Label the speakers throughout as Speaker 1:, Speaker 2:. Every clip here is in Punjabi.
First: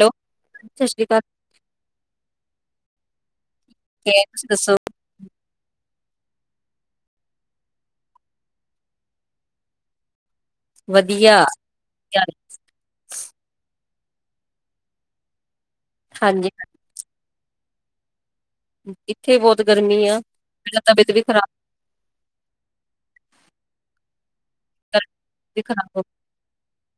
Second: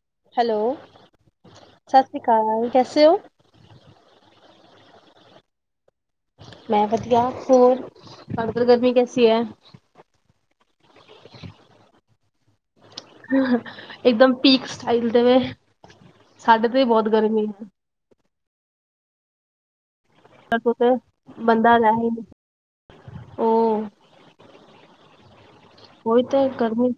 Speaker 1: ਹੈਲੋ
Speaker 2: ਹੈਲੋ,
Speaker 1: ਸਤਿ ਸ੍ਰੀ ਅਕਾਲ
Speaker 2: ਸਤ ਸ੍ਰੀ ਕਾਲ। ਸੇ ਔ।
Speaker 1: ਕੇ, ਤੁਸੀਂ ਦੱਸੋ?
Speaker 2: ਮੈਂ ਵਧੀਆ ਹੋਰ ਤਾਡੇ ਦਰ ਗਰਮੀ ਕੈਸੀ ਹੈ?
Speaker 1: ਵਧੀਆ।
Speaker 2: ਇੱਕਦਮ ਪੀਕ ਸਟਾਈਲ ਤੇਵੇ।
Speaker 1: ਹਾਂਜੀ
Speaker 2: ਸਾਡੇ ਤੇ ਵੀ ਬੌਤ ਗਰਮੀ ਏ।
Speaker 1: ਇੱਥੇ ਬੌਤ ਗਰਮੀ ਆ।
Speaker 2: ਐਦੇ
Speaker 1: ਮੇਰਾ
Speaker 2: ਤੇ
Speaker 1: ਤਬੀਅਤ ਵੀ ਖਰਾਬ
Speaker 2: ਬੰਦਾ ਰੈ ਹੀ ਨੀ ਓਹ
Speaker 1: ਗਰਮੀ ਵੀ ਖਰਾਬ ਹੋ ਗਈ।
Speaker 2: ਔਹੀ ਤਾਏ ਗਰਮੀ।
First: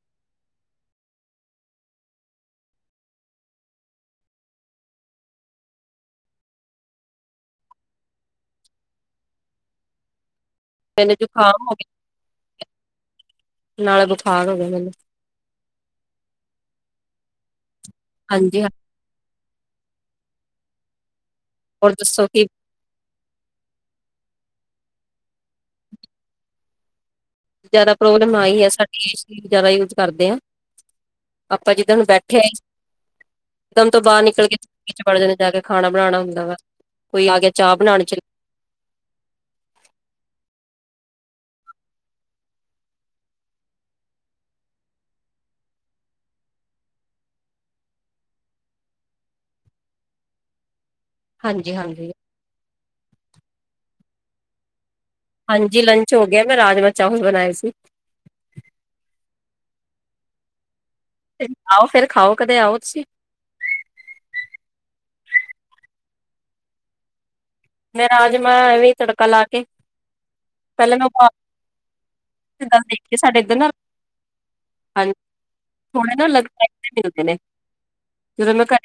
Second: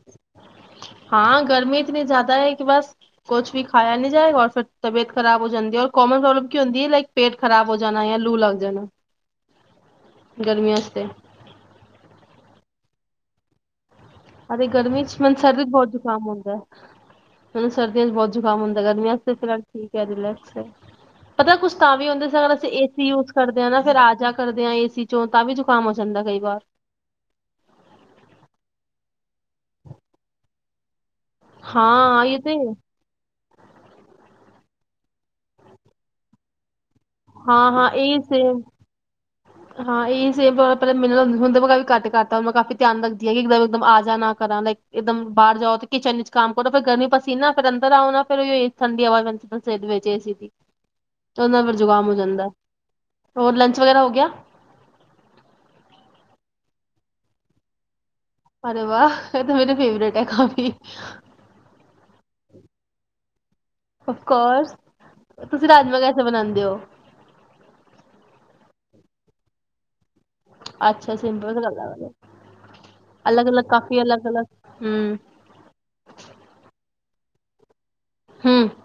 Speaker 2: ਹਾਂ, ਗਰਮੀ ਇਤਨੀ ਜੈਦਾ ਹੈ ਕਿ ਬਸ ਕੋਛ ਵੀ ਖਾਇਆ ਨੀ ਜਾਏਗਾ ਔਰ ਫੇਰ ਤਬੀਅਤ ਖਰਾਬ ਹੋ ਜਾਂਦੀ ਐ, ਔਰ ਕੋਮਨ ਪ੍ਰੋਬਲਮ ਕੀ ਹੁੰਦੀ ਏ ਲਾਈਕ ਪੇਟ ਖ਼ਰਾਬ ਹੋ ਜਾਨਾ ਯਾ ਲੂ ਲੱਗ ਜਾਣਾ। ਗਰਮੀਆਂ ਤੇ
Speaker 1: ਪੈਲੇ ਜੋਖਾਮ ਹੋ ਗਿਆ। ਨਾਲ ਬੁਖਾਰ ਹੋ
Speaker 2: ਐਤੇ
Speaker 1: ਗਿਆ ਮੈਨੂੰ
Speaker 2: ਗਰਮੀ ਚ ਮੈਨ ਸਰਦੀ ਚ ਬੌਤ ਜ਼ੁਕਾਮ ਹੁੰਦੈ। ਹੂੰ ਸ ਸਰਦੀਆਂ ਚ ਬੌਤ ਜ਼ੁਕ਼ਾਮ
Speaker 1: ਹਾਂਜੀ ਹਾਂ
Speaker 2: ਹੁੰਦੈ ਗਰਮੀਆਂ ਚ ਤੇ ਫਿਲਾਲ ਠੀਕ ਹੈ, ਰੀਲੈਕਸ ਹੈ। ਪਤਾ ਕੁਛ
Speaker 1: ਹੋਰ
Speaker 2: ਤਾਂ ਵੀ
Speaker 1: ਦੱਸੋ
Speaker 2: ਹੁੰਦੈ
Speaker 1: ਕਿ
Speaker 2: ਜਿਸਤਾ ਅਸੀ ਅਗਰ ਏਸੀ ਯੂਸ ਕਰਦੇ ਆਂ ਨਾ ਫੇਰ ਆ ਜਾ ਕਰ ਦੇ ਆ ਏਸੀ ਚੋਂ ਤਾਂ ਵੀ ਜ਼ੁਕਾਮ ਹੋ ਜਾਂਦੈ ਕਈ ਵਾਰ।
Speaker 1: ਜੈਦਾ ਪ੍ਰੋਬਲਮ ਆਈ ਹੈ ਸਾਡੀ ਏ ਸੀ ਜੈਦਾ ਯੂਜ ਕਰਦੇ ਆਂ। ਆਪਾਂ ਜਿੱਦਾਂ ਹੁਣ
Speaker 2: ਹਾਂ ਇਹ
Speaker 1: ਬੈਠੇ,
Speaker 2: ਤੇ
Speaker 1: ਇਕਦਮ ਤੋਂ ਬਾਰ ਨਿਕਲ ਗੇ। ਵਿਚ ਬੜ ਜਾਂਦੇ ਜਾ ਕੇ ਖਾਣਾ ਬਣਾਣਾ ਹੁੰਦਾ ਵਾ। ਕੋਈ ਆ ਗਿਆ
Speaker 2: ਹਾਂ
Speaker 1: ਚਾ
Speaker 2: ਹਾਂ
Speaker 1: ਬਣਾਣ ਚਲ
Speaker 2: ਇਹ ਸੇਮ ਹਾਂ, ਏਹੀ ਸੇਮ ਵ ਪਰੇ ਮਿਲੋ ਹੁੰ ਤੇ ਮੈਂ ਵੀ ਘੱਟ ਕਰਤਾ ਮੈਕਾ ਆਪੇ ਧਿਆਨ ਰੱਖਦੀ ਹੈਗੀ ਇਕਦਮ ਇਕਦਮ ਆ ਜਾ ਨਾ ਕਰਾਂ ਲਾਈਕ ਈਦਮ ਬਾਰ ਜਾਓ ਤੇ ਕਿਚਨ ਈਚ ਕੰਮ ਕਰੋ ਫੇਰ ਗਰਮੀ ਪਸੀਨਾ ਫੇਰ ਅੰਦਰ ਆਉ ਨਾ ਫੇਰ ਓਈਓ ਠੰਡੀ ਹਵਾ [unintelligible] ਸੇ ਵਿੱਚ ਏ ਸੀ ਦੀ। ਤੇ ਔਦੇਨਾ
Speaker 1: ਹਾਂਜੀ
Speaker 2: ਫੇਰ ਜ਼ੁਕਾਮ
Speaker 1: ਹਾਂਜੀ
Speaker 2: ਹੋ ਜਾਂਦੈਂ। ਹੋਰ ਲੰਚ ਵਗੈਰਾ ਹੋ ਗਿਆ।
Speaker 1: ਹਾਂਜੀ ਲੰਚ ਹੋ ਗਿਆ ਮੈਂ ਰਾਜਮਾ ਚਾਵਲ ਬਣਾਏ ਸੀ।
Speaker 2: ਅਰੇ ਵਾਹ ਇਹ ਤਾਂ ਮੇਰੇ ਫੇਵਰੇਟ ਹੈ ਕਾਫੀ
Speaker 1: ਆਓ ਫਿਰ ਖਾਓ ਕਦੇ ਆਓ ਤੁਸੀਂ
Speaker 2: ਆਫ ਕੋਰਸ ਤੁਸੀਂ ਰਾਜਮਾ ਕੈਸੇ ਬਣਾਉਂਦੇ ਹੋ
Speaker 1: ਮੈਂ ਰਾਜਮਾਂ ਐਵੇਂ ਤੜਕਾ ਲਾ ਕੇ ਪਹਿਲਾਂ
Speaker 2: ਅੱਛਾ
Speaker 1: ਨਾ
Speaker 2: ਸਿੰਪਲ ਗੱਲ ਆ।
Speaker 1: ਦੇਖ ਸਾਡੇ ਇੱਧਰ
Speaker 2: ਅਲੱਗ-ਅਲੱਗ
Speaker 1: ਨਾ
Speaker 2: ਕਾਫੀ ਅਲੱਗ-ਅਲੱਗ
Speaker 1: ਹਾਂ
Speaker 2: ਹੂੰ,
Speaker 1: ਥੋੜੇ ਨਾ ਅਲਗ ਮਿਲਦੇ ਨੇ ਜਦੋਂ ਮੈਂ
Speaker 2: ਹੂੰ
Speaker 1: ਘ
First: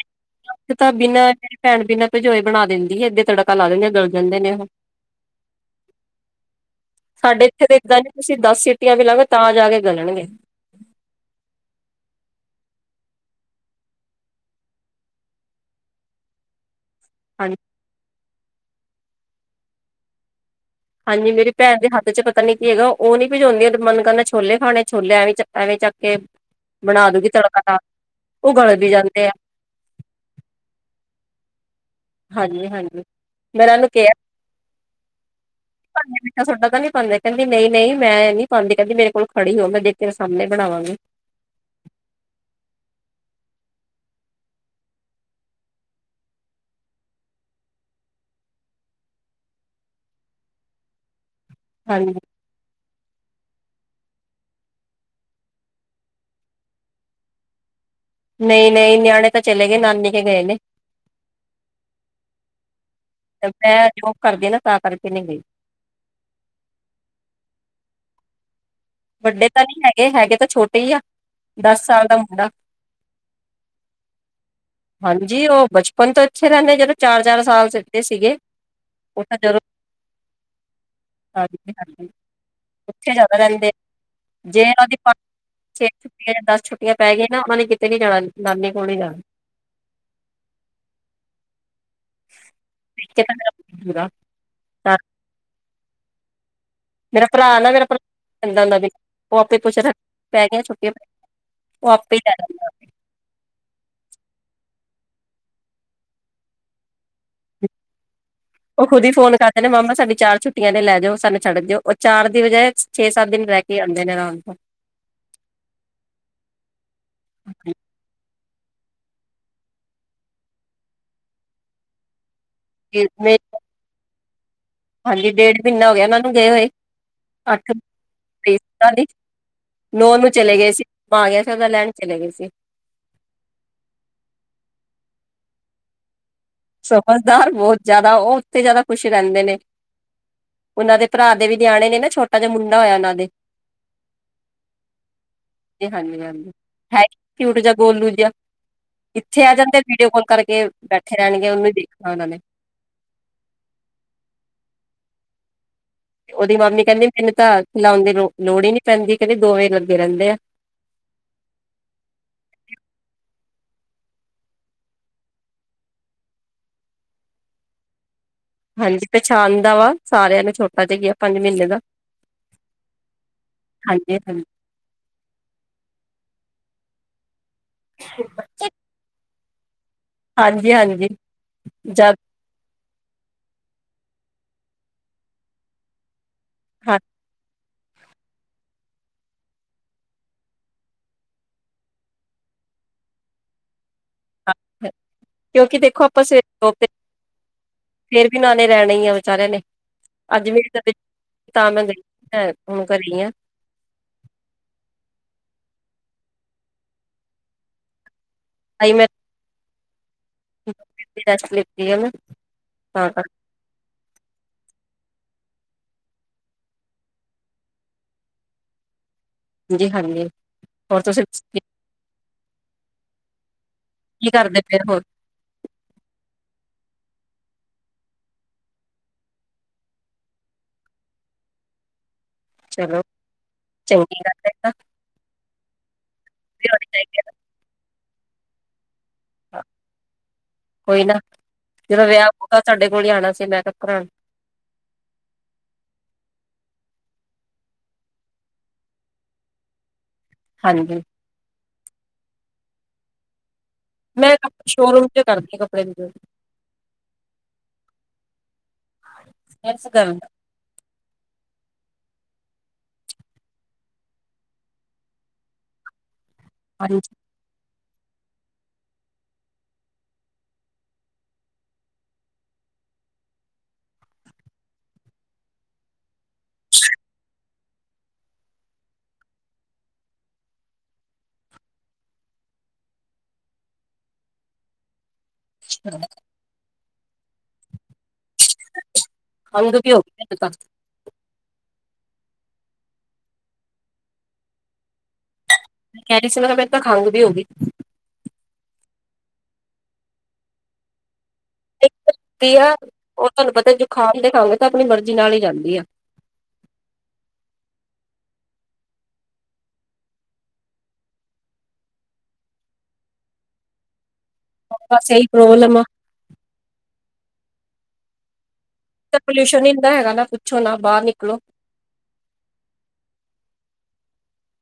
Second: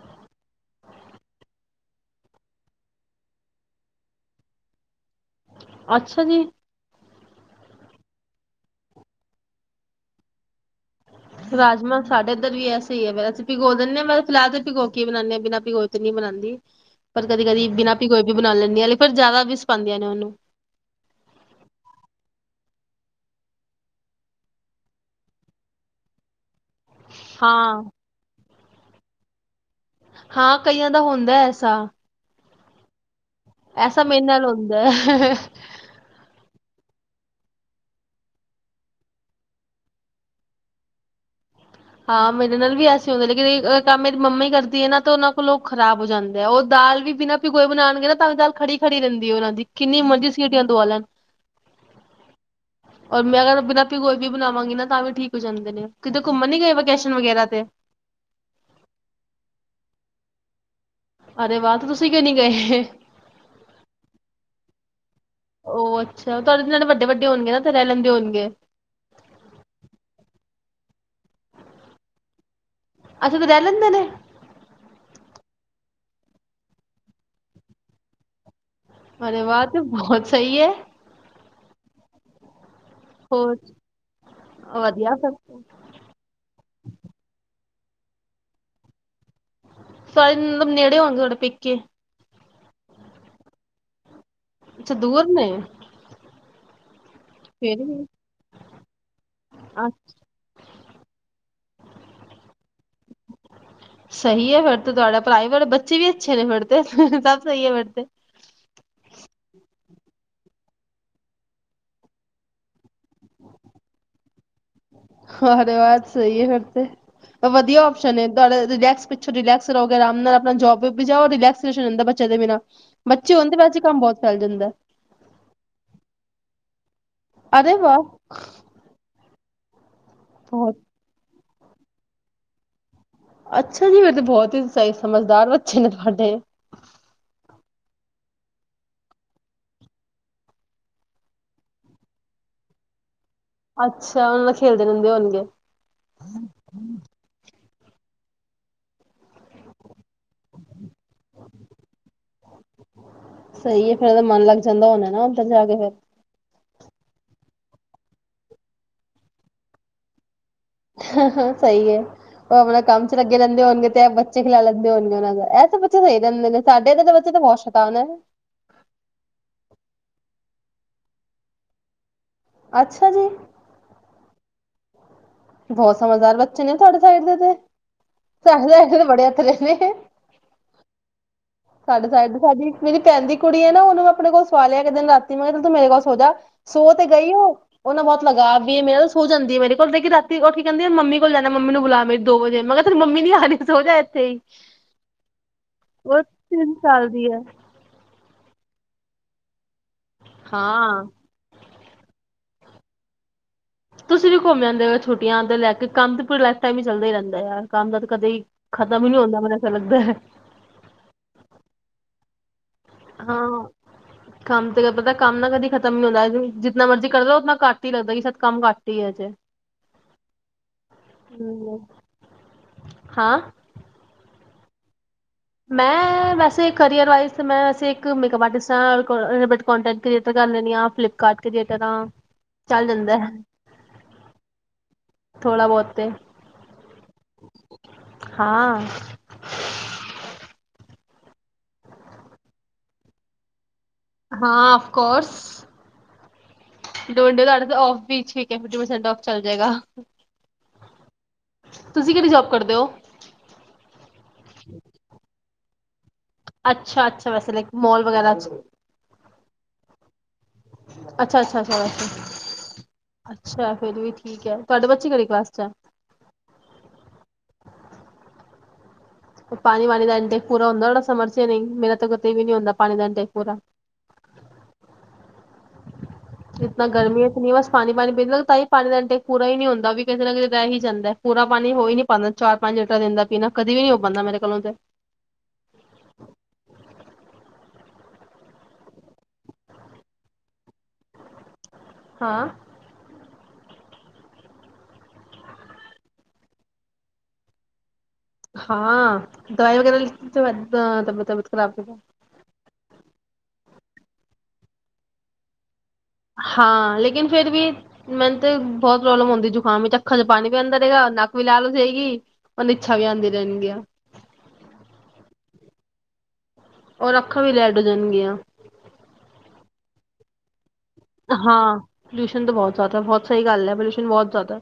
Speaker 1: ਤਾਂ ਬਿਨਾਂ ਭੈਣ ਬਿਨਾਂ ਭਜੋਏ ਬਣਾ ਦਿੰਦੀ ਸੀ ਇਏਧੇ ਤੜਕ ਪਕਾ ਲਾ ਲੈਂਦੇ ਗਲ ਜਾਂਦੇ ਨੇ ਉਹ
Speaker 2: ਅੱਛਾ ਜੀ
Speaker 1: ਸਾਡੇ ਇੱਥੇ ਤਾਂ ਇੱਦਾਂ ਨ ਤੁਸੀਂ ਦਸ ਸੀਟੀਆਂ ਵੀ ਲਾਗੇ ਤਾਂ ਜਾ ਕੇ ਗਲਣਗੇ
Speaker 2: ਰਾਜਮਾਂ ਸਾਡੇ ਇੱਧਰ ਵੀ ਐ ਸਹੀ ਹੀ ਹੈੇ ਅਸੀਂ ਪਿੋ ਦਿੰਦੇ ਹਾਂ ਮੈਂ ਫਿਲਹ ਤੇ ਭਿਗੋ ਕੀ ਬਣਾਉਦੇਾਂ ਬਿਨਾਂ ਪਿਕੋ ਤੇ ਨੀ ਬਣਾਉਂਦੀ ਪਰ ਕਦੀ
Speaker 1: ਹਾਂਜੀ
Speaker 2: ਕਦੀ ਬਿਨਾਂ ਕੋਈ ਵੀ ਬਣਾ ਲੈਂਦੀ ਹ ਫਿਰ ਜ਼ਿਆਦਾ ਵੀ ਸਿਾਉਂਦੀਆਂ ਨੇ ਉਹਨੂੰ
Speaker 1: ਹਾਂਜੀ ਮੇਰੀ ਭੈਣ ਦੇ ਹੱਥ ਚ ਪਤਾ ਨੀ ਕੀ ਹੈਗਾ ਉਹ ਨੀ ਭਜਾਉਂਦੀਆਂ ਮਨ ਕਰਨਾ ਛੋਲੇ ਖਾਣੇ ਛੋਲੇ ਐਵੇਂ ਐਵੇਂ ਚੱਕ ਕੇ ਬਣਾ ਦਗੀ ਤੜਕਾ ਦਾ
Speaker 2: ਹਾਂ।
Speaker 1: ਉਹ ਗਲ ਵੀ ਜਾਂਦੇ ਆ
Speaker 2: ਹਾਂ ਕਈਆਂ ਦਾ ਹੁੰਦਾ ਐਸਾ
Speaker 1: ਹਾਂਜੀ ਹਾਂਜੀ ਮੇਰਾਨੂੰ
Speaker 2: ਐਸਾ
Speaker 1: ਕਿਹਾਛ
Speaker 2: ਮੇਰੇ ਨਾਲ ਹੁੰਦਾ ਹੈ।
Speaker 1: ਤੁਹਾਡਾ ਤਾਂ ਨੀ ਪਾਉਂਦੇ ਕਹਿੰਦੀ ਨਹੀਂ ਨਹੀਂ ਮੈਂ ਨੀ ਪਾਉਦੀ ਕਹਿੰਦੀ ਮੇਰੇ ਕੋਲ ਖੜੀ ਹੋ ਮੈਂ ਦੇਖ ਕੇ ਸਾਹਮਣੇ ਬਣਾਵਾਂਗੀ
Speaker 2: ਹਾਂ ਮੇਰੇ ਨਾਲ ਵੀ ਐਸ ਹੁੰਦੇ ਲੇਕਿਨ ਕੰਮ ਮੇਰੀ ਮੰਮੀ ਕਰਦੀ ਹੈ ਨਾ ਤੇ ਉਹਨਾਂ ਕੋਲੋਂ ਖਰਾਬ ਹੋ ਜਾਂਦੇ ਆ ਉਹ ਦਾਲ ਵੀ ਬਿਨਾਂ ਪਿਗੋਏ ਬਣਾਉਣਗੇ ਨਾ ਤਾਂ ਵੀ ਦਾਲ ਖੜੀ ਖੜੀ ਰਹਿੰਦੀ ਹੈ ਉਹਨਾਂ ਦੀ ਕਿੰਨੀ ਐਮਰਜਸੀ ਹਟੀਆਂ ਦਵਾ ਲੈਣ
Speaker 1: ਹਾਂਜੀ
Speaker 2: ਔਰ ਮੈਂ ਅਗਰ ਬਿਨਾਂ ਆਪ ਗੋਈ ਵੀ ਬਣਾਵਾਂਗੀ ਨਾ ਤਾਂ ਵੀ ਠੀਕ ਹੋ ਜਾਂਦੇ ਨੇ ਕਿਤੇ ਘੁੰਮਣ ਨੀ ਗਏ ਵਕੇਸ਼ਨ ਵਗੈਰਾ ਤੇ
Speaker 1: ਨਹੀਂ ਨਹੀਂ ਨਿਆਣੇ ਤਾਂ ਚਲੇ ਗਏ ਨਾਨੀ ਕੇ ਗਏ ਨੇ
Speaker 2: ਅਰੇ ਵਾਹ ਤੇ ਤੁਸੀਂ ਕਿਉਂ ਨਹੀਂੀ ਗਏ
Speaker 1: ਮੈਂ ਜੋਬ ਕਰਦੀ ਨਾ ਤਾਂ ਕਰਦੇ
Speaker 2: ਉਹ ਅੱਛਾ ਤੁਹਾਡੇ ਨਾਲੇ ਵੱਡੇ ਵੱਡੇ ਹੋਣਗੇ ਨਾ ਤੇ ਰਹਿ ਲੈਂਦੇ ਹੋਣਗੇ
Speaker 1: ਵੱਡੇ ਤਾਂ ਨਹੀਂ ਹੈਗੇ ਹੈਗੇ ਤਾਂ ਛੋਟੇ ਹੀ ਆ ਦਸ ਸਾਲ ਦਾ ਮੁੰਡਾ
Speaker 2: ਅੱਛਾ ਤੇ ਰਹਿ ਲੈਂਦੇ ਨੇ
Speaker 1: ਹੁਣ ਤੋਂ ਅੱਛੇ ਰਹਿੰਦੇ ਜਦੋਂ ਚਾਰ ਚਾਰ ਸਾਲ ਸਿੱਧੇ ਸੀਗੇ ਉਹ ਤਾਂ
Speaker 2: ਅਰੇ
Speaker 1: ਜਦੋਂ
Speaker 2: ਵਾਹ ਏਂ ਤੇ ਬਹੁਤ ਸਹੀ ਹੈ
Speaker 1: ਹਾਂਜੀ ਜ਼ਿਆਦਾ
Speaker 2: ਹੋਰ
Speaker 1: ਰਹਿੰਦੇ ਜੇ ਉਹਦੀ
Speaker 2: ਵਧੀਆ ਫਿਰ ਤੇ।
Speaker 1: ਛੇ ਛੁੱਟੀਆਂ ਜਾਂ ਦਸ ਛੁੱਟੀਆਂ ਪੈ ਗਈ ਨਾ ਨੇ ਕਿਤੇ ਨੀ ਜਾਣਾ ਨਾਨੇ ਕੋਲ ਨੀ ਜਾਣਾ
Speaker 2: ਸਾਰੇ ਮਤਲਬ ਨੇੜੇ ਹੋਣਗੇ ਤੁਡੇ ਪੇਕੇ
Speaker 1: ਕਿਦਾ
Speaker 2: ਅੱਛਾ ਦੂਰ ਨੇ
Speaker 1: ਮੇਰਾ ਭਰਾ ਨਾ
Speaker 2: ਫੇਰ
Speaker 1: ਮੇਰਾ ਭਰ
Speaker 2: ਵੀ
Speaker 1: ਉਹ ਨ ਦੇ ਆਪੇ ਕੁੱਛ
Speaker 2: ਅੱਛਾ,
Speaker 1: ਰੱਖ ਪੈ ਗਿਆਆਂ ਛੁੱਟੀਆਂ ਪੈ ਉਹ ਆਪੇ ਲੈ ਜਾਂਦਾ ਆ ਕੇ
Speaker 2: ਸਹੀ ਹੈ ਫਿਰ ਤੇ ਤੁਹਾਡਾ ਭਰਾਅ ਬੱਚੇ ਵੀ ਅੱਛੇ ਨੇ ਫੜਦੇ ਸਭ ਸਹੀ ਹੈ ਫਿਰ ਤੇ
Speaker 1: ਉਹ ਖੁਦ ਹੀ ਫੋਨ ਕਰਦੇ ਨੇ ਮਾਮਾ ਸਾਡੀ ਚਾਰ ਛੁੱਟੀਆਂ ਦੇ ਲੈ ਜਾਓ ਸਾਨੂੰ ਛੱਡ ਜਾਓ ਉਹ ਚਾਰ ਦੀ ਬਜਾਏ ਛੇ ਸੱਤ ਦਿਨ ਰਹਿ ਕੇ ਆਉਂਦੇ ਨੇ ਅਰਾਮ ਨਾਲ
Speaker 2: ਅਰੇ ਬੋਹੁਤ ਸਹੀ ਹੈ ਫਿਰ ਤੇ ਵਧੀਆ ਓਸ਼ਨ ਤੁਹਾਡਾ ਰਿਲੈਕਸ ਪਿੱਛੋਂ ਰਿਲੈਕਸ ਰੋਗੇਰਾਮ ਨਾਲ ਆਪਣਾ ਜੋਬ ਵੀ ਜਾਓ ਰਿਲੈਕਸਸ਼ਨ ਰਹਦਾ ਬੱਚੇ ਦੇ ਬਨਾਂ ਬੱਚੇ ਹੁੰਦੇ ਵੈਸੈ ਕੰਮ ਬਹੁਤ ਚੱਲ ਜਾਂਦਾ
Speaker 1: ਹਾਂਜੀ ਡੇਢ ਮਹੀਨਾ ਹੋ ਗਿਆ ਉਹਨਾਂ ਨੂੰ ਗਏ ਹੋਏ ਅੱਠ
Speaker 2: ਅਰੇ ਵਾਹ
Speaker 1: [unintelligible] ਸਾਲ ਦੀ ਨੋ ਨੂੰ ਚਲੇ ਗਏ
Speaker 2: ਬਹੁਤ
Speaker 1: ਸੀ ਗ ਸ਼ਦਾ ਲੈਣ ਚਲੇ ਗਏ ਸੀ
Speaker 2: ਅੱਛਾ ਜੀ ਮੇ ਤੇ ਬਹੁਤ ਹੀ ਸਹੀ ਸਮਝਦਾਰ ਬੱਚੇ ਨੇ ਤੁਹਡੇ
Speaker 1: ਸਮਝਦਾਰ ਬਹੁਤ ਜ਼ਿਆਦਾ ਉਹ ਉੱਥੇ ਜ਼ਿਆਦਾ ਖੁਸ਼ ਰਹਿੰਦੇ ਨੇ ਉਹਨਾਂ ਦੇ ਭਰਾ ਦੇ ਵੀ ਨਿਆਣੇ ਨੇ ਨਾ ਛੋਟਾ ਜਿਹਾ ਮੁੰਡਾ ਹੋਇਆ ਉਹਨਾਂ ਦੇ
Speaker 2: ਅੱਛਾ ਉਹਨਾਂ ਨਾਲ ਖੇਲਦੇ ਰਹਿੰਦੇ ਹੋਣਗੇ
Speaker 1: ਬੋਲੂ ਜਿਆ ਇੱਥੇ ਆ ਜਾਂਦੇ ਵੀਡੀਓ ਕਾਲ ਕਰਕੇ ਬੈਠੇ ਰਹਿਣਗੇ ਉਹਨੂੰ ਹੀ ਦੇਖਣਾ ਉਹਨਾਂ ਨੇ
Speaker 2: ਸਹੀ ਹੈ ਫੇਿਰ ਓਦਾ ਮਨ ਲੱਗ ਜਾਂਦਾ ਹਣ ਨਾ ਚਲਾ ਗਿਆ ਫਿਰ
Speaker 1: ਉਹਦੀ ਮਾਮੀ ਕਹਿੰਦੀ ਮੈਨੂੰ ਤਾਂ ਖਲਾਉਣ ਦੀ ਲੋ ਲੋੜ ਹੀ ਨਹੀਂੀ ਪੈਂਦੀ ਕਹਿੰਦੀ ਦੋ ਵਜੇ ਲੱਗੇ ਰਹਿੰਦੇ ਆ
Speaker 2: ਸਹੀ ਹੈ ਉਹ ਆਪਣਾ ਕੰਮ ਚ ਲੱਗੇ ਰਹਦੇ ਹੋਣਗੇ ਤੇ ਬੱਚੇ ਖਿਲਾ ਲੈਂਦੇ ਹੋਣਗੇ ਉਹ ਦਾ ਐਸੇ ਬੱਚੇ ਸਹੀ ਰਹਿੰਦੇ ਨੇ ਸਾਡੇ ਇਦੇ ਬੱਚੇ ਤਾਂ ਬਹੁਤ ਸ਼ੈਤਾਨ ਆ
Speaker 1: ਹਾਂਜੀ ਪਛਾਣ ਦਾ ਵਾ ਸਾਰਿਆਂ ਨੇ ਛੋਟਾ ਜਿਹਾ ਹੀ ਆ ਪੰਜ ਮਹੀਨੇ ਦਾ
Speaker 2: ਅੱਛਾ ਜੀ
Speaker 1: ਹਾਂਜੀ ਹਾਂਜੀ
Speaker 2: ਬਹੁਤ ਸਮਝਦਾਰ ਬੱਚੇ ਨੇ ਤੁਹਾਡੇ ਸਾਈਡ ਦੇ ਤੇ [unintelligible] ਨੇ ਬੜੇ ਇੱਥਰੇ [unintelligible]
Speaker 1: ਹਾਂਜੀ ਹਾਂਜੀ
Speaker 2: ਸਾਡੇ
Speaker 1: ਜਦ
Speaker 2: ਸਾਈਡ ਸਾਡੀ ਮੇਰੀ ਭੈਣ ਦੀ ਕੁੜੀ ਹੈ ਨਾ ਉਹਨੂੰ ਆਪਣੇ ਕੋਲ ਸੋ ਆਲਿਆ ਇੱਕ ਦਿਨ ਰਾਤੀ ਮੈਂ ਕਿਹਾ ਮੇਰੇ ਕੋਲ ਸੋ ਜਾਾ ਸੌ
Speaker 1: ਹਾਂ
Speaker 2: ਤੇ ਗਈ ਓਹ ਉਹ ਨਾ ਬਹੁਤ ਲਗਾਅ ਵੀ ਮੇਰੇ ਤਾਂ ਸੋ ਜਾਂਦੀ ਮੇਰੇ ਕੋਲ ਲੇ ਰਾਤੀ ਉਹ ਕਹਿੰਦੀ ਮੰਮੀ ਕੋਲ ਜਾਣਾ ਮ ਮੰਮੀ ਨੂੰ ਬੁਲਾ ਮੇਰੀ ਦੋ ਵਜ ਮੈਂ ਕਿਹਾ ਤੇਰੀ ਮੰਮੀ ਨੀ ਆਹੀ ਸੋ ਜਾ ਹੈ ਇੱਥੇ ਹੀ
Speaker 1: ਕਿਉਂਕਿ ਦੇਖੋ
Speaker 2: ਉਹ
Speaker 1: ਆਪਾਂ
Speaker 2: ਤਿੰਨ
Speaker 1: ਸਵੇਰੇ
Speaker 2: ਸਾਲ ਦੀ ਹੈ
Speaker 1: ਫਿਰ ਵੀ ਨਾਲੇ ਰਹਿ ਜਾਣੀ ਆ ਵਿਚਾਰਿਆਂ ਨੇ ਅੱਜ [unintelligible]
Speaker 2: ਹਾਂ
Speaker 1: ਤਾਂ ਮੈਂ ਹੁਣ ਘਰੇ ਆ।
Speaker 2: ਤੁਸੀਂ ਵੀ ਘੁੰਮ ਜਾਂਦੇ ਹੋ ਛੁਟੀਆਂ ਤੇ ਲੈ ਕੇ ਕੰਮ ਤਾਂ ਪੂਰਾ ਟਾਈਮ ਹੀ ਚੱਲਦਾ ਹੀ ਰਹਿੰਦਾ ਆ ਕੰਮ ਦਾ ਤਾਂ ਕਦੇ ਖਤਮ ਹੀ ਨਹੀ ਹੁੰਦਾ ਚਲਦਾ
Speaker 1: ਲ ਮੈਂ [unintelligible] ਤਾਂ ਕਰਕੇ
Speaker 2: ਹਾਂ ਕੰਮ ਤੇ ਪਤਾ ਕੰਮ ਨਾ ਕਦੀ ਖਤਮ ਨੀ ਹੁੰਦਾ ਜਿਨਾ ਮਰਜ਼ੀ ਕਰਦਾ ਉਤਨਾ ਘੱਟ ਹੀ ਲੱਗਦਾ ਕਿ ਸ਼ਾਇਦ ਕੰਮ ਘੱਟ ਹੀ ਹੈਜੇ
Speaker 1: ਹਾਂਜੀ ਹਾਂਜੀ ਹੋਰ ਤੁਸੀਂ
Speaker 2: ਹੂੰ, ਹਾਂ।
Speaker 1: ਕੀ ਕਰਦੇ ਫੀਰ ਹੋਰ
Speaker 2: ਮੈਂ ਵੈਸੇ ਕਰੀਅਰ ਵਾਈਜ਼ ਮੈਂ ਵੈਸੇ ਇੱਕ ਮੇਕੱਪ ਆਰਟਿਸਟ ਹਾਂ ਕਟੈਂਟ ਕਰ੍ਰੀਏਟਰ ਕਰ ਲੈਦੀ ਆ ਫਲਿੱਪਕਾਰਟ ਕਰ੍ਰੀਏਟਰ ਹਾਂ। ਚੱਲ
Speaker 1: ਚਲੋ
Speaker 2: ਜਾਂਦਾ ਹੈ
Speaker 1: ਚੰਗੀ ਗੱਲ ਹੈ।
Speaker 2: ਥੋੜਾ ਬਹੁਤ ਤੇ
Speaker 1: ਵੀ ਹੋਣੀ ਚਾਹੀਦੀ ਹੈ
Speaker 2: ਹਾਂ
Speaker 1: ਕੋਈ ਨਾ ਜਦੋਂ ਵਿਆਹ ਹੋਗਾ ਸਾਡੇ ਕੋਲ ਆਣਾ ਸੀ ਮੈਂ ਕਿਹਾ।
Speaker 2: ਹਾਂ ਅਫ ਕੋਰਸ। [unintelligible] ਆਫ ਵੀ ਠੀਕ ਫਿਫਟੀ ਪਰਸੈਂਟਫ ਚੱਲ ਜਾਏਗਾ।
Speaker 1: ਹਾਂਜੀ
Speaker 2: ਤੁਸੀਂ ਕਿਹੜੀ ਜੋਬ ਕਰਦੇ ਹੋ।
Speaker 1: ਮੈਂ ਸ਼ੋਰੂਮ ਚ' ਕਰਦੀ [unintelligible]
Speaker 2: ਅੱਛਾ ਅੱਛਾ ਵੈਸੇ ਲਾਈਕ ਮੋਲ ਵਗੈਰਾ ਅੱਛਾ-
Speaker 1: ਯੈਸ ਗੱਲ
Speaker 2: ਅੱਛਾ ਅੱਛਾ ਵੈਸੇ ਅੱਛਾ ਫੇਿਰ ਵੀ ਠੀਕ ਹੈ। ਤੁਹਾਡੇ ਬੱਚੇ ਕਿੜੀ ਕਲਾਸ ਚ' ਆ
Speaker 1: ਹ [unintelligible]
Speaker 2: ਪਾਣੀ -ਪਾਣੀ ਦਾ ਇੰਟੈਕ ਪੂਰਾ ਹੁੰਦਾ ਸਮਰ ਸੀਵਰ ਦਾ ਪਾਣੀ ਨਹੀਂ ਮੇਰਾ ਤਾਂ ਕਤੇ ਵੀ ਨੀ ਹੁੰਦਾ ਪਾਣੀ ਦਾ ਇੰਟੈਕ ਪੂਰਾ। ਜਤਨਾ ਗਰਮੀ ਹੈ। ਇਤਨੀ ਬਸ ਪਾਣੀ ਪਾਣੀ ਪੀ ਲਾਤਾਂ ਹੀ ਪਾਣੀ ਦੇਣ ਟੈਕ ਪੂਰਾ ਹੀ ਨਹੀ ਹੁੰਦਾ ਵੀ ਕਿਤੇ ਨਾ ਕਿਤੇ ਰਹਿ ਹੀ ਜਾਂਦਾ ਪੂਰਾ ਪਾਣੀ ਹੋ ਹੀ ਨੀ ਪਾਉਂਦਾ ਚਾਰ ਪੰਜ ਲੀਟ ਦਿੰਦਾ ਪੀਣਾ ਕਦੇ ਵੀ ਨੀ ਹੋ ਪਾਉਦਾ ਮੇਰੇ ਕੋਲੋਂ ਤੇ
Speaker 1: ਅੱਛ [unintelligible] ਹ ਦੁ ਕੀੀ ਹੋ [unintelligible]
Speaker 2: ਹਾਂ-
Speaker 1: ਕੈਰੀ ਸੀ ਮੈਂ ਨੂਤਾਂ ਤਾਂ ਖਾਂਘ ਵੀ ਹੋਗੀ।
Speaker 2: ਹਾਂ ਦਵਾਈ ਵਗੈਰਾ ਲੀਤੀ ਵੱਧ ਤਬੀਅਤ ਖਰਾਬ ਹੋ
Speaker 1: ਆ ਉਹ ਤੁਹਾਨੂੰ ਪਤਾ [unintelligible] ਖਾ ਦੇ ਖੰਘ ਤਾਂ ਆਪਣੀ ਮਰਜ਼ੀ ਨਾਲ ਹੀ ਜਾਂਦੀ ਆ।
Speaker 2: ਹਾਂ ਲੇਕਿਨ ਫੇਿਰ ਵੀ ਮੈਨੂੰ ਤੇ ਬਹੁਤ ਪ੍ਰੋਬਲਮ ਆਉਂਦੀ ਜੁਕਾਮ ਵਿੱਚ ਅੱਖਾਂ ਚ ਪਾਣੀ ਵੀ ਆਉਂਦਾ ਰਹੇਗਾ ਨੱਕ ਵੀ ਲਾਲ ਹੋ ਜਾਏਗੀ ਨਿਛਾ ਵੀ ਆਉਂਦੀ ਰਹਿਣਗੀਆਂ।
Speaker 1: ਸਹੀ ਪ੍ਰੋਬਲਮ ਆ
Speaker 2: ਔਰ ਅੱਖਾਂ ਵੀ ਰੈਡ ਹੋ ਜਾਣਗੀਆਂ।
Speaker 1: ਪੋਲਿਊਸ਼ਨ ਹੀ ਹਦਾ ਹੈਗਾ ਨਾ ਕੁੱਛੋ ਨਾ। ਬਾਹਰ ਨਿਕਲੋ
Speaker 2: ਹਾਂ ਪੋਲਿਊਸ਼ਨ ਤਾਂ ਬਹੁਤ ਜ਼ਿਆਦਾ ਬਹੁਤ ਸਹੀ ਗੱਲ ਹੈ। ਪੋਲ ਬਹੁਤ ਜ਼ਿਆਦਾ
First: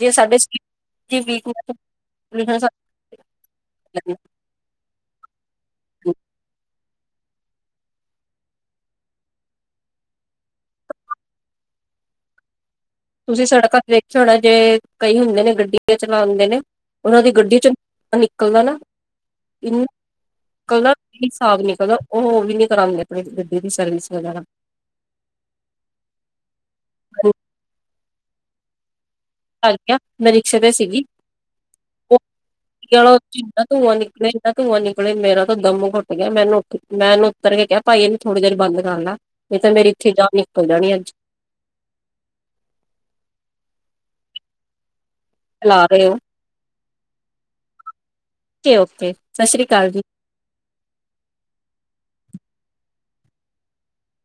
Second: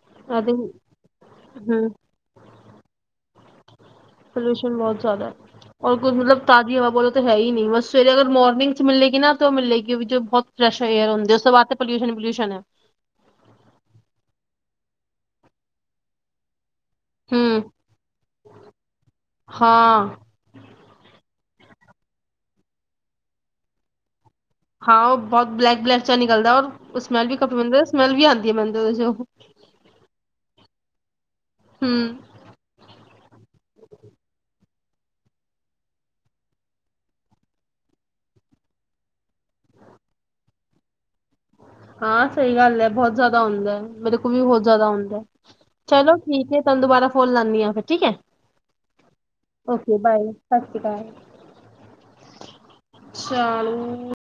Speaker 1: ਜੇ ਸਾਡੇ
Speaker 2: ਆਈ ਥਿੰਕ
Speaker 1: [unintelligible]
Speaker 2: ਪੋਲਿਊਸ਼ਨ ਬਹੁਤ ਜ਼ਿਆਦਾ ਔਰ ਕੋ ਮਤਲਬ ਤਾਜ਼ੀ ਹਵਾ ਓਹੋ ਤਾਂ ਹੈ ਹੀ ਨਹੀਂ ਲੋ ਤਾਂ ਹੈ ਹੀ ਨਹੀਂ ਸਵੇਰੇ ਅਗਰ ਮੋਰਨਿੰਗ ਚ ਮਿਲੇਗੀ ਨਾ ਤੇ ਉਹ ਮਿਲੇਗੀ ਵੀ ਜੋ ਬਹੁਤ ਫਰੈਸ਼ ਵਗੈਰਾ ਹੁੰਦੀ ਹੈ ਉਸ ਤੋਂ ਬਾਅਦ ਤੇ ਪਲਿਊਸ਼ਨ ਪੋਲਿਊਸ਼ਨ ਐ।
Speaker 1: ਤੁਸੀਂ ਸੜਕਾਂ ਤੇ ਦੇਖਿਆ ਹੋਣਾ ਜਿਵੇਂ ਕਈ ਹੁੰਦੇ ਨੇ ਗੱਡੀਆਂ ਚਲਾਂਦੇ ਨੇ ਉਹਨਾਂ ਦੀ ਗੱਡੀ ਚ ਨਿਕਲਦਾ ਨਾ [unintelligible] [unintelligible] [unintelligible] ਉਹ ਓਹ ਵੀ ਨੀ ਕਰਾਂਦੇ ਆਪਣੀ ਗੱਡੀ ਦੀ ਸਰਵਿਸ ਵਗੈਰਾ।
Speaker 2: ਹਾਂ, ਉਹ ਬਹੁਤ ਬਲੈਕ ਬਲੈਕ ਚ ਨਿਕਲਦਾ ਔਰ ਉਸ ਨਾਲ ਵੀ [unintelligible] ਸਮੈਲ ਵੀ ਆਂਦੀ ਐ ਮੈਨੂੰ ਤਾਂ ਵੈਸੇ ਓਹ।
Speaker 1: [unintelligible] ਮੈ ਰਿਕਸ਼ੇ ਤੇ ਸੀਗੀ। [unintelligible] ਧੂੰਆਂ ਨਿਕਲਿਆ [unintelligible] ਧੂੰਆਂ ਨਿਕਲੇ ਮੇਰਾ ਤੋਂ ਦਮ ਘੁੱਟ ਗਿਆ ਮੈਨੂੰ ਮੈਂ ਉਹਨੂੰ ਉਤਰ ਕੇ ਕਿਹਾ ਭਾਈ ਇਹਨੂੰ ਥੋੜੀ ਦੇਰ ਬੰਦ ਕਰ ਲਾ ਨਹੀਂ ਤਾਂ ਮੇਰੀ ਇੱਥੇ ਜਾਨ ਨਿਕਲ ਜਾਣੀ ਅੱਜ।
Speaker 2: ਹਾਂ, ਸਹੀ ਗੱਲ ਐ ਬਹੁਤ ਜ਼ਿਆਦਾ ਹੁੰਂਦਾ ਮੇਰੇ ਕੋਲ ਵੀ ਬਹੁਤ ਜ਼ਿਆਦਾ ਹੁੰਂਦਾ।
Speaker 1: ਚਲਾ ਰਹੇ ਹੋ
Speaker 2: ਚਲੋ ਠੀਕ ਐ। ਤੁਹਾਨੂੰ ਦੁਬਾਰਾ ਫੋਨ ਲਾਨੀ ਆ ਫਿਰ ਠੀਕ ਆ।
Speaker 1: ਓਕੇ ਓਕੇ ਸਤਿ ਸ੍ਰੀ ਅਕਾਲ ਜੀ।
Speaker 2: ਸ਼ਾਲੂ